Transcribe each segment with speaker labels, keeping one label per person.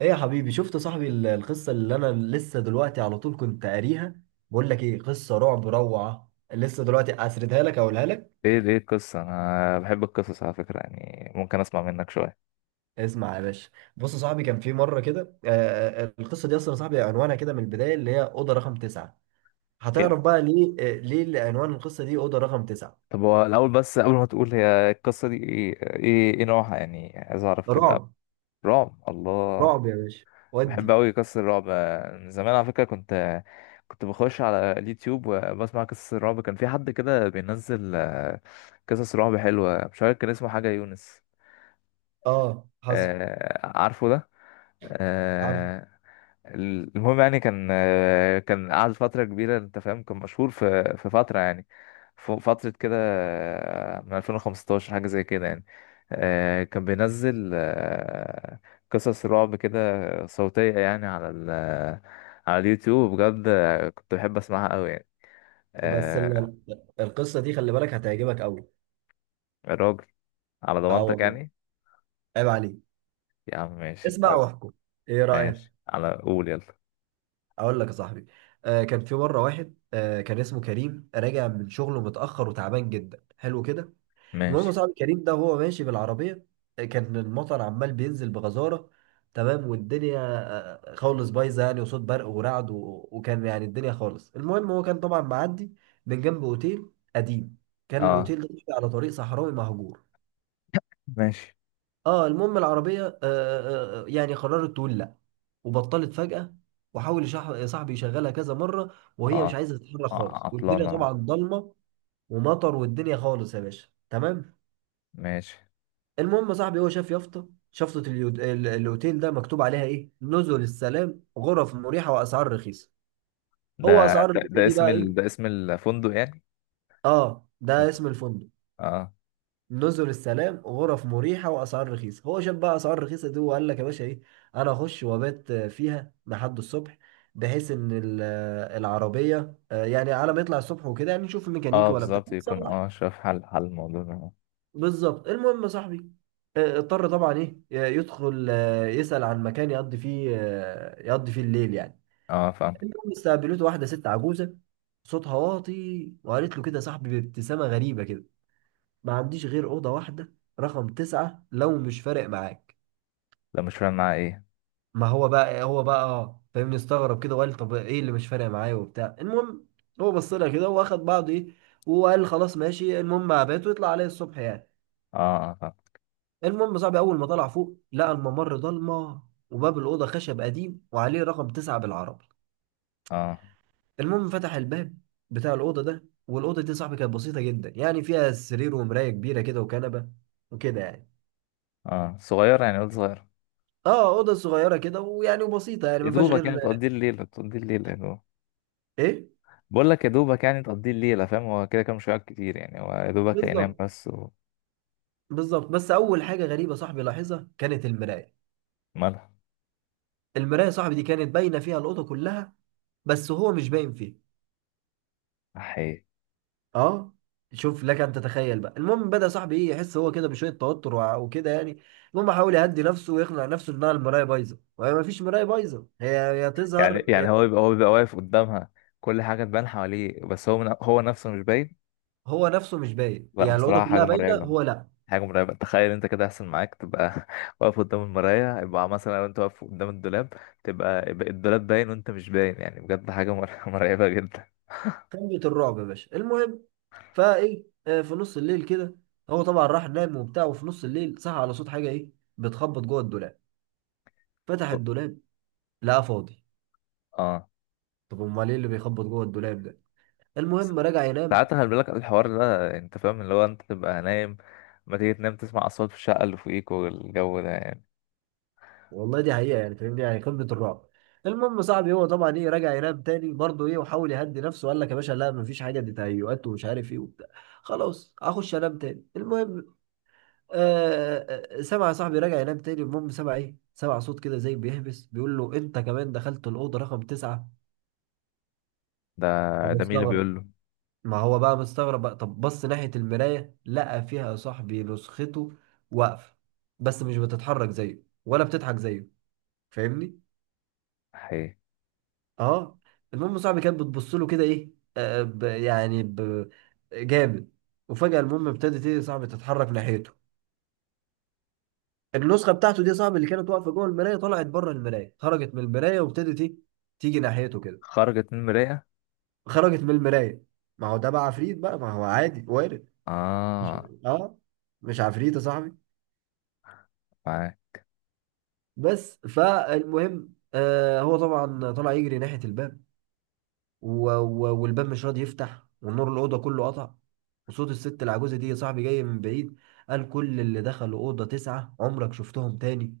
Speaker 1: ايه يا حبيبي شفت صاحبي القصة اللي انا لسه دلوقتي على طول كنت قاريها. بقول لك ايه؟ قصة رعب روعة، لسه دلوقتي اسردها لك اقولها لك.
Speaker 2: ايه دي القصة؟ انا بحب القصص على فكرة، يعني ممكن اسمع منك شوية.
Speaker 1: اسمع يا باشا. بص يا صاحبي، كان في مرة كده القصة دي اصلا يا صاحبي عنوانها كده من البداية، اللي هي أوضة رقم تسعة.
Speaker 2: حلو.
Speaker 1: هتعرف بقى ليه، ليه اللي عنوان القصة دي أوضة رقم تسعة.
Speaker 2: طب، هو الاول بس قبل ما تقول، هي القصة دي إيه نوعها، يعني عايز اعرف كده.
Speaker 1: رعب.
Speaker 2: رعب، الله.
Speaker 1: رعب يا باشا.
Speaker 2: بحب
Speaker 1: ودي.
Speaker 2: اوي قصص الرعب من زمان على فكرة. كنت بخش على اليوتيوب وبسمع قصص الرعب. كان في حد كده بينزل قصص رعب حلوة، مش عارف كان اسمه حاجة يونس.
Speaker 1: اه، حصل.
Speaker 2: عارفه ده.
Speaker 1: عارف.
Speaker 2: آه، المهم يعني كان قعد فترة كبيرة، انت فاهم، كان مشهور في فترة يعني فترة كده من 2015 حاجة زي كده يعني. كان بينزل قصص رعب كده صوتية يعني على اليوتيوب. بجد كنت بحب اسمعها قوي يعني.
Speaker 1: بس
Speaker 2: آه،
Speaker 1: القصة دي خلي بالك هتعجبك قوي.
Speaker 2: الراجل، على
Speaker 1: اه
Speaker 2: ضمانتك
Speaker 1: والله،
Speaker 2: يعني.
Speaker 1: عيب عليك.
Speaker 2: يا عم، ماشي،
Speaker 1: اسمع
Speaker 2: طيب.
Speaker 1: واحكم، ايه رأيك؟
Speaker 2: ماشي، على قول، يلا.
Speaker 1: اقول لك يا صاحبي، كان في مره واحد كان اسمه كريم، راجع من شغله متاخر وتعبان جدا. حلو كده. المهم
Speaker 2: ماشي.
Speaker 1: يا صاحبي، كريم ده وهو ماشي بالعربيه، كان المطر عمال بينزل بغزاره. تمام، والدنيا خالص بايظه يعني، وصوت برق ورعد و... وكان يعني الدنيا خالص. المهم هو كان طبعا معدي من جنب اوتيل قديم. كان
Speaker 2: اه،
Speaker 1: الاوتيل ده على طريق صحراوي مهجور.
Speaker 2: ماشي.
Speaker 1: اه، المهم العربية يعني قررت تقول لا، وبطلت فجأة. وحاول صاحبي يشغلها كذا مرة، وهي مش
Speaker 2: اه،
Speaker 1: عايزة تتحرك
Speaker 2: اه،
Speaker 1: خالص والدنيا
Speaker 2: عطلانة.
Speaker 1: طبعا ضلمة ومطر والدنيا خالص يا باشا. تمام.
Speaker 2: ماشي.
Speaker 1: المهم صاحبي هو شاف يافطة شفطة الاوتيل ده مكتوب عليها ايه: نزل السلام، غرف مريحة واسعار رخيصة.
Speaker 2: ده
Speaker 1: هو اسعار
Speaker 2: ده, ده
Speaker 1: رخيصة دي
Speaker 2: اسم
Speaker 1: بقى
Speaker 2: ال...
Speaker 1: ايه؟
Speaker 2: ده اسم الفندق يعني؟
Speaker 1: اه ده اسم الفندق.
Speaker 2: اه.
Speaker 1: نزل السلام، غرف مريحه واسعار رخيصه. هو شاف بقى اسعار رخيصه دي وقال لك يا باشا ايه: انا اخش وابات فيها لحد الصبح، بحيث ان العربيه، يعني على ما يطلع الصبح وكده يعني نشوف
Speaker 2: اه،
Speaker 1: الميكانيكي ولا بتاع
Speaker 2: بالظبط، يكون
Speaker 1: يصلح.
Speaker 2: شاف حل الموضوع ده.
Speaker 1: بالظبط. المهم يا صاحبي، اضطر طبعا ايه يدخل، يسأل عن مكان يقضي فيه الليل يعني.
Speaker 2: اه، فاهم.
Speaker 1: المهم استقبلته واحده ست عجوزه، صوتها واطي، وقالت له كده يا صاحبي بابتسامه غريبه كده: ما عنديش غير أوضة واحدة، رقم تسعة، لو مش فارق معاك.
Speaker 2: ده مش فاهم معاه ايه؟
Speaker 1: ما هو بقى اه فاهمني، استغرب كده وقال: طب ايه اللي مش فارق معايا، وبتاع. المهم هو بص لها كده واخد بعضه ايه، وقال خلاص ماشي. المهم عباته ويطلع عليه الصبح يعني.
Speaker 2: اه، اه، فاهم.
Speaker 1: المهم صاحبي، اول ما طلع فوق لقى الممر ضلمه، وباب الاوضه خشب قديم وعليه رقم تسعة بالعربي.
Speaker 2: اه،
Speaker 1: المهم فتح الباب بتاع الاوضه ده، والاوضه دي صاحبي كانت بسيطه جدا يعني، فيها سرير ومرايه كبيره كده وكنبه، وكده يعني.
Speaker 2: اه، صغير يعني، قلت صغير.
Speaker 1: اه، اوضه صغيره كده ويعني وبسيطه يعني،
Speaker 2: يا
Speaker 1: ما فيهاش
Speaker 2: دوبك
Speaker 1: غير
Speaker 2: يعني تقضي الليلة، يا دوب.
Speaker 1: ايه.
Speaker 2: بقول لك، يا دوبك يعني تقضي الليلة، فاهم، هو كده كده مش هيقعد كتير يعني، هو يا دوبك هينام
Speaker 1: بالظبط.
Speaker 2: بس.
Speaker 1: بالظبط. بس اول حاجه غريبه صاحبي لاحظها كانت المرايه.
Speaker 2: ومالها؟
Speaker 1: المرايه صاحبي دي كانت باينه فيها الاوضه كلها، بس هو مش باين فيها.
Speaker 2: حقيقي؟
Speaker 1: اه، شوف لك ان تتخيل بقى. المهم بدا صاحبي ايه يحس هو كده بشويه توتر وكده يعني. المهم حاول يهدي نفسه ويقنع نفسه انها المرايه بايظه، وهي ما فيش مرايه بايظه، هي
Speaker 2: يعني
Speaker 1: تظهر
Speaker 2: يعني هو بيبقى واقف قدامها، كل حاجة تبان حواليه، بس هو هو نفسه مش باين.
Speaker 1: هو نفسه مش باين
Speaker 2: لا،
Speaker 1: يعني، الاوضه
Speaker 2: بصراحة، حاجة
Speaker 1: كلها باينه
Speaker 2: مرعبة.
Speaker 1: هو لا.
Speaker 2: حاجة مرعبة، تخيل انت كده يحصل معاك، تبقى واقف قدام المراية، يبقى مثلا لو انت واقف قدام الدولاب يبقى الدولاب باين وانت مش باين، يعني بجد حاجة مرعبة جدا.
Speaker 1: قمه الرعب يا باشا. المهم فايه في نص الليل كده، هو طبعا راح نام وبتاع، وفي نص الليل صحى على صوت حاجه ايه بتخبط جوه الدولاب. فتح الدولاب، لقاه فاضي.
Speaker 2: اه،
Speaker 1: طب امال ايه اللي بيخبط جوه الدولاب ده؟
Speaker 2: بس
Speaker 1: المهم رجع ينام.
Speaker 2: ساعات خلي بالك الحوار ده، انت فاهم، اللي هو انت تبقى نايم، ما تيجي تنام تسمع اصوات في الشقة اللي فوقيك والجو ده يعني.
Speaker 1: والله دي حقيقه يعني، فاهمني يعني قمه الرعب. المهم صاحبي، هو طبعا ايه رجع ينام تاني برضه ايه، وحاول يهدي نفسه وقال لك يا باشا: لا مفيش حاجه، دي تهيؤات ومش عارف ايه وبتاع، خلاص هخش انام تاني. المهم سمع صاحبي، رجع ينام تاني. المهم سمع ايه، سمع صوت كده زي بيهبس بيقول له: انت كمان دخلت الاوضه رقم تسعة.
Speaker 2: ده ده مين اللي
Speaker 1: فمستغرب.
Speaker 2: بيقول له؟
Speaker 1: ما هو بقى مستغرب بقى، طب بص ناحية المراية، لقى فيها يا صاحبي نسخته واقفة، بس مش بتتحرك زيه ولا بتضحك زيه، فاهمني؟
Speaker 2: حقيقي؟
Speaker 1: اه. المهم صاحبي كانت بتبص له كده ايه، آه ب يعني ب جامد. وفجأة المهم، ابتدت ايه يا صاحبي تتحرك ناحيته. النسخة بتاعته دي يا صاحبي اللي كانت واقفة جوه المراية طلعت بره المراية، خرجت من المراية وابتدت ايه تيجي ناحيته كده.
Speaker 2: خرجت من المراية؟
Speaker 1: خرجت من المراية. ما هو ده بقى عفريت بقى، ما هو عادي وارد. مش
Speaker 2: اه.
Speaker 1: اه مش عفريت يا صاحبي.
Speaker 2: معاك.
Speaker 1: بس فالمهم، هو طبعا طلع يجري ناحية الباب، و و والباب مش راضي يفتح، والنور الأوضة كله قطع. وصوت الست العجوزة دي يا صاحبي جاي من بعيد، قال: كل اللي دخلوا أوضة تسعة عمرك شفتهم تاني.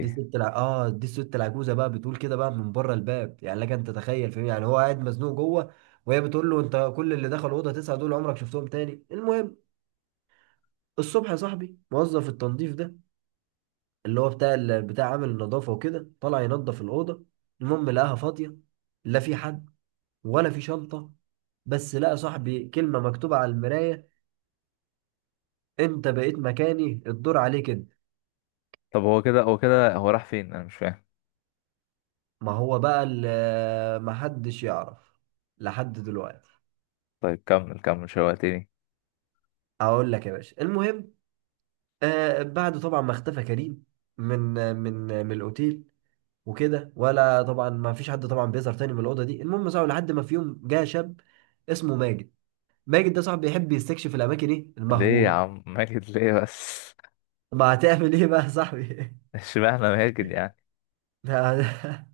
Speaker 1: دي الست العجوزة بقى بتقول كده بقى من بره الباب، يعني لك انت تتخيل فاهم يعني هو قاعد مزنوق جوه، وهي بتقول له: انت كل اللي دخلوا أوضة تسعة دول عمرك شفتهم تاني. المهم الصبح يا صاحبي، موظف التنظيف ده اللي هو بتاع عامل النظافة وكده، طلع ينظف الأوضة. المهم لقاها فاضية، لا في حد ولا في شنطة. بس لقى صاحبي كلمة مكتوبة على المراية: أنت بقيت مكاني، الدور عليك أنت.
Speaker 2: طب هو كده هو راح فين؟ انا مش فاهم.
Speaker 1: ما هو بقى محدش يعرف لحد دلوقتي.
Speaker 2: طيب، كمل كمل، شوقتني.
Speaker 1: أقول لك يا باشا. المهم بعد طبعا ما اختفى كريم من الأوتيل وكده، ولا طبعا ما فيش حد طبعا بيظهر تاني من الأوضة دي. المهم ساعة لحد ما في يوم جه شاب اسمه ماجد. ماجد ده صاحبي بيحب يستكشف الاماكن ايه
Speaker 2: ليه يا
Speaker 1: المهجوره،
Speaker 2: عم ماجد، ليه بس؟
Speaker 1: ما هتعمل ايه بقى يا صاحبي؟
Speaker 2: اشمعنى ماجد يعني؟
Speaker 1: ده-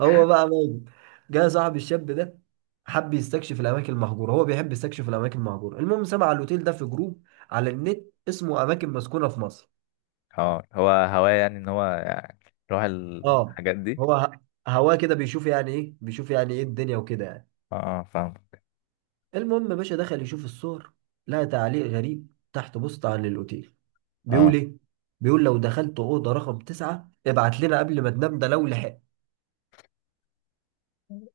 Speaker 1: هو بقى ماجد، جه صاحبي الشاب ده حب يستكشف الاماكن المهجوره، هو بيحب يستكشف الاماكن المهجوره. المهم سمع على الاوتيل ده في جروب على النت، اسمه اماكن مسكونه في مصر.
Speaker 2: اه، هو هواه يعني، ان هو يعني يروح
Speaker 1: اه،
Speaker 2: الحاجات دي.
Speaker 1: هو هواه كده بيشوف يعني ايه، بيشوف يعني ايه الدنيا وكده يعني.
Speaker 2: اه، فاهم.
Speaker 1: المهم يا باشا، دخل يشوف الصور، لقى تعليق غريب تحت بوست عن الاوتيل بيقول
Speaker 2: اه،
Speaker 1: ايه، بيقول: لو دخلت اوضه رقم تسعة ابعت لنا قبل ما تنام، ده لو لحق.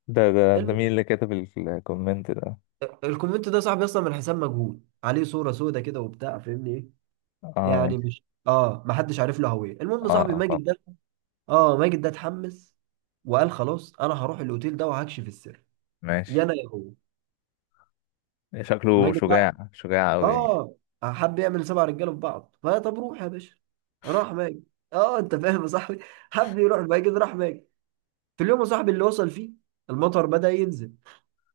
Speaker 2: ده
Speaker 1: الم-
Speaker 2: مين اللي كتب الكومنت ده؟
Speaker 1: الكومنت ده صاحبي اصلا من حساب مجهول، عليه صوره سودة كده وبتاع، فاهمني ايه،
Speaker 2: اه،
Speaker 1: يعني
Speaker 2: ماشي.
Speaker 1: مش اه، ما حدش عارف له هويه.
Speaker 2: اه،
Speaker 1: المهم صاحبي
Speaker 2: اه،
Speaker 1: ماجد
Speaker 2: فاهم.
Speaker 1: ده اه ماجد ده اتحمس وقال: خلاص انا هروح الاوتيل ده وهكشف السر، يا
Speaker 2: ماشي،
Speaker 1: انا يا هو.
Speaker 2: شكله
Speaker 1: ماجد بقى،
Speaker 2: شجاع شجاع قوي يعني.
Speaker 1: اه، حب يعمل سبع رجاله في بعض، فطب روح يا باشا. راح ماجد. اه، انت فاهم يا صاحبي، حب يروح ماجد، راح ماجد. في اليوم يا صاحبي اللي وصل فيه، المطر بدأ ينزل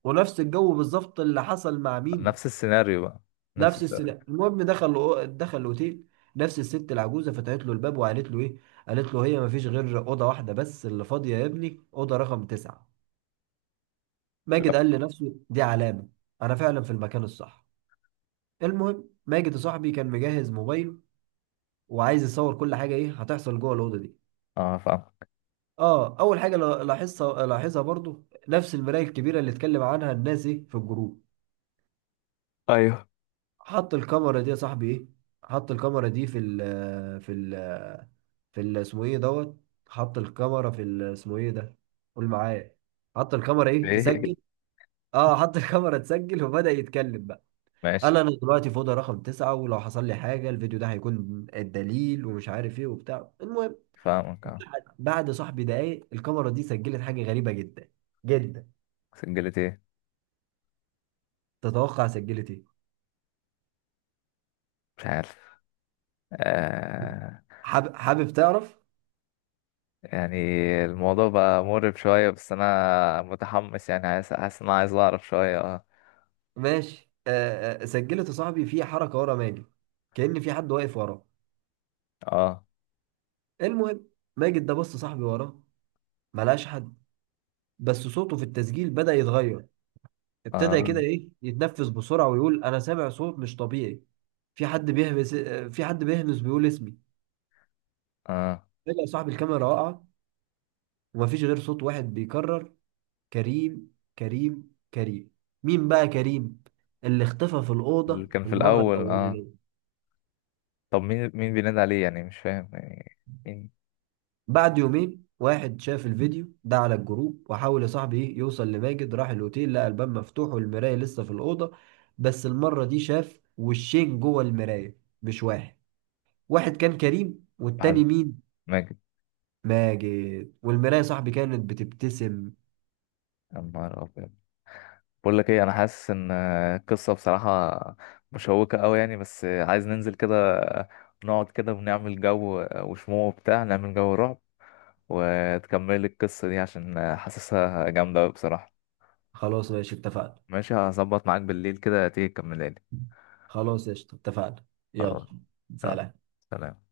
Speaker 1: ونفس الجو بالظبط اللي حصل مع مين،
Speaker 2: نفس السيناريو بقى، نفس
Speaker 1: نفس
Speaker 2: السيناريو.
Speaker 1: السلاح. المهم دخل الاوتيل، نفس الست العجوزه فتحت له الباب وقالت له ايه، قالت له: هي ما فيش غير اوضه واحده بس اللي فاضيه يا ابني، اوضه رقم تسعة.
Speaker 2: لا.
Speaker 1: ماجد قال لنفسه: دي علامه، انا فعلا في المكان الصح. المهم ماجد يا صاحبي كان مجهز موبايله، وعايز يصور كل حاجه ايه هتحصل جوه الاوضه دي.
Speaker 2: اه، فاهم.
Speaker 1: اه، اول حاجه لاحظها برضو نفس المرايه الكبيره، اللي اتكلم عنها الناس ايه في الجروب.
Speaker 2: ايوه.
Speaker 1: حط الكاميرا دي يا صاحبي ايه، حط الكاميرا دي اسمه ايه دوت، حط الكاميرا اسمه ايه ده، قول معايا، حط الكاميرا ايه تسجل.
Speaker 2: ايه؟
Speaker 1: اه، حط الكاميرا تسجل وبدأ يتكلم بقى،
Speaker 2: ماشي.
Speaker 1: قال: انا دلوقتي في اوضه رقم تسعة، ولو حصل لي حاجه الفيديو ده هيكون الدليل، ومش عارف ايه وبتاع. المهم
Speaker 2: فاهمك، اه.
Speaker 1: بعد صاحبي دقايق، الكاميرا دي سجلت حاجه غريبه جدا جدا.
Speaker 2: سجلت ايه؟
Speaker 1: تتوقع سجلت ايه؟
Speaker 2: مش عارف. آه
Speaker 1: حابب تعرف؟
Speaker 2: يعني الموضوع بقى مقرب شوية، بس أنا متحمس يعني، عايز، حاسس إن أنا عايز أعرف شوية، اه.
Speaker 1: ماشي. سجلت صاحبي في حركه ورا ماجد، كأن في حد واقف وراه.
Speaker 2: اه،
Speaker 1: المهم ماجد ده بص صاحبي وراه، ملهاش حد. بس صوته في التسجيل بدأ يتغير، ابتدى
Speaker 2: اه،
Speaker 1: كده ايه يتنفس بسرعة ويقول: انا سامع صوت مش طبيعي، في حد بيهمس، في حد بيهمس بيقول اسمي.
Speaker 2: اه،
Speaker 1: فجأة صاحب الكاميرا وقع، ومفيش غير صوت واحد بيكرر: كريم، كريم، كريم. مين بقى كريم؟ اللي اختفى في
Speaker 2: اللي
Speaker 1: الأوضة
Speaker 2: كان
Speaker 1: في
Speaker 2: في
Speaker 1: المرة
Speaker 2: الأول، اه.
Speaker 1: الأولانية.
Speaker 2: طب مين بينادي عليه؟ يعني مش فاهم يعني. مين؟
Speaker 1: بعد يومين، واحد شاف الفيديو ده على الجروب وحاول يا صاحبي ايه يوصل لماجد، راح الأوتيل لقى الباب مفتوح والمراية لسه في الأوضة. بس المرة دي شاف وشين جوه المراية، مش واحد، واحد كان كريم والتاني
Speaker 2: محمد،
Speaker 1: مين،
Speaker 2: ماجد.
Speaker 1: ماجد. والمراية يا صاحبي كانت بتبتسم.
Speaker 2: يا نهار أبيض! بقول لك إيه، أنا حاسس إن القصة بصراحة مشوقة أوي يعني. بس عايز ننزل كده، نقعد كده ونعمل جو وشموع وبتاع، نعمل جو رعب وتكمل القصة دي، عشان حاسسها جامدة أوي بصراحة.
Speaker 1: خلاص ماشي، اتفقنا.
Speaker 2: ماشي، هظبط معاك بالليل كده تيجي تكملها لي.
Speaker 1: خلاص قشطة، اتفقنا. يلا.
Speaker 2: خلاص. يلا.
Speaker 1: سلام.
Speaker 2: سلام.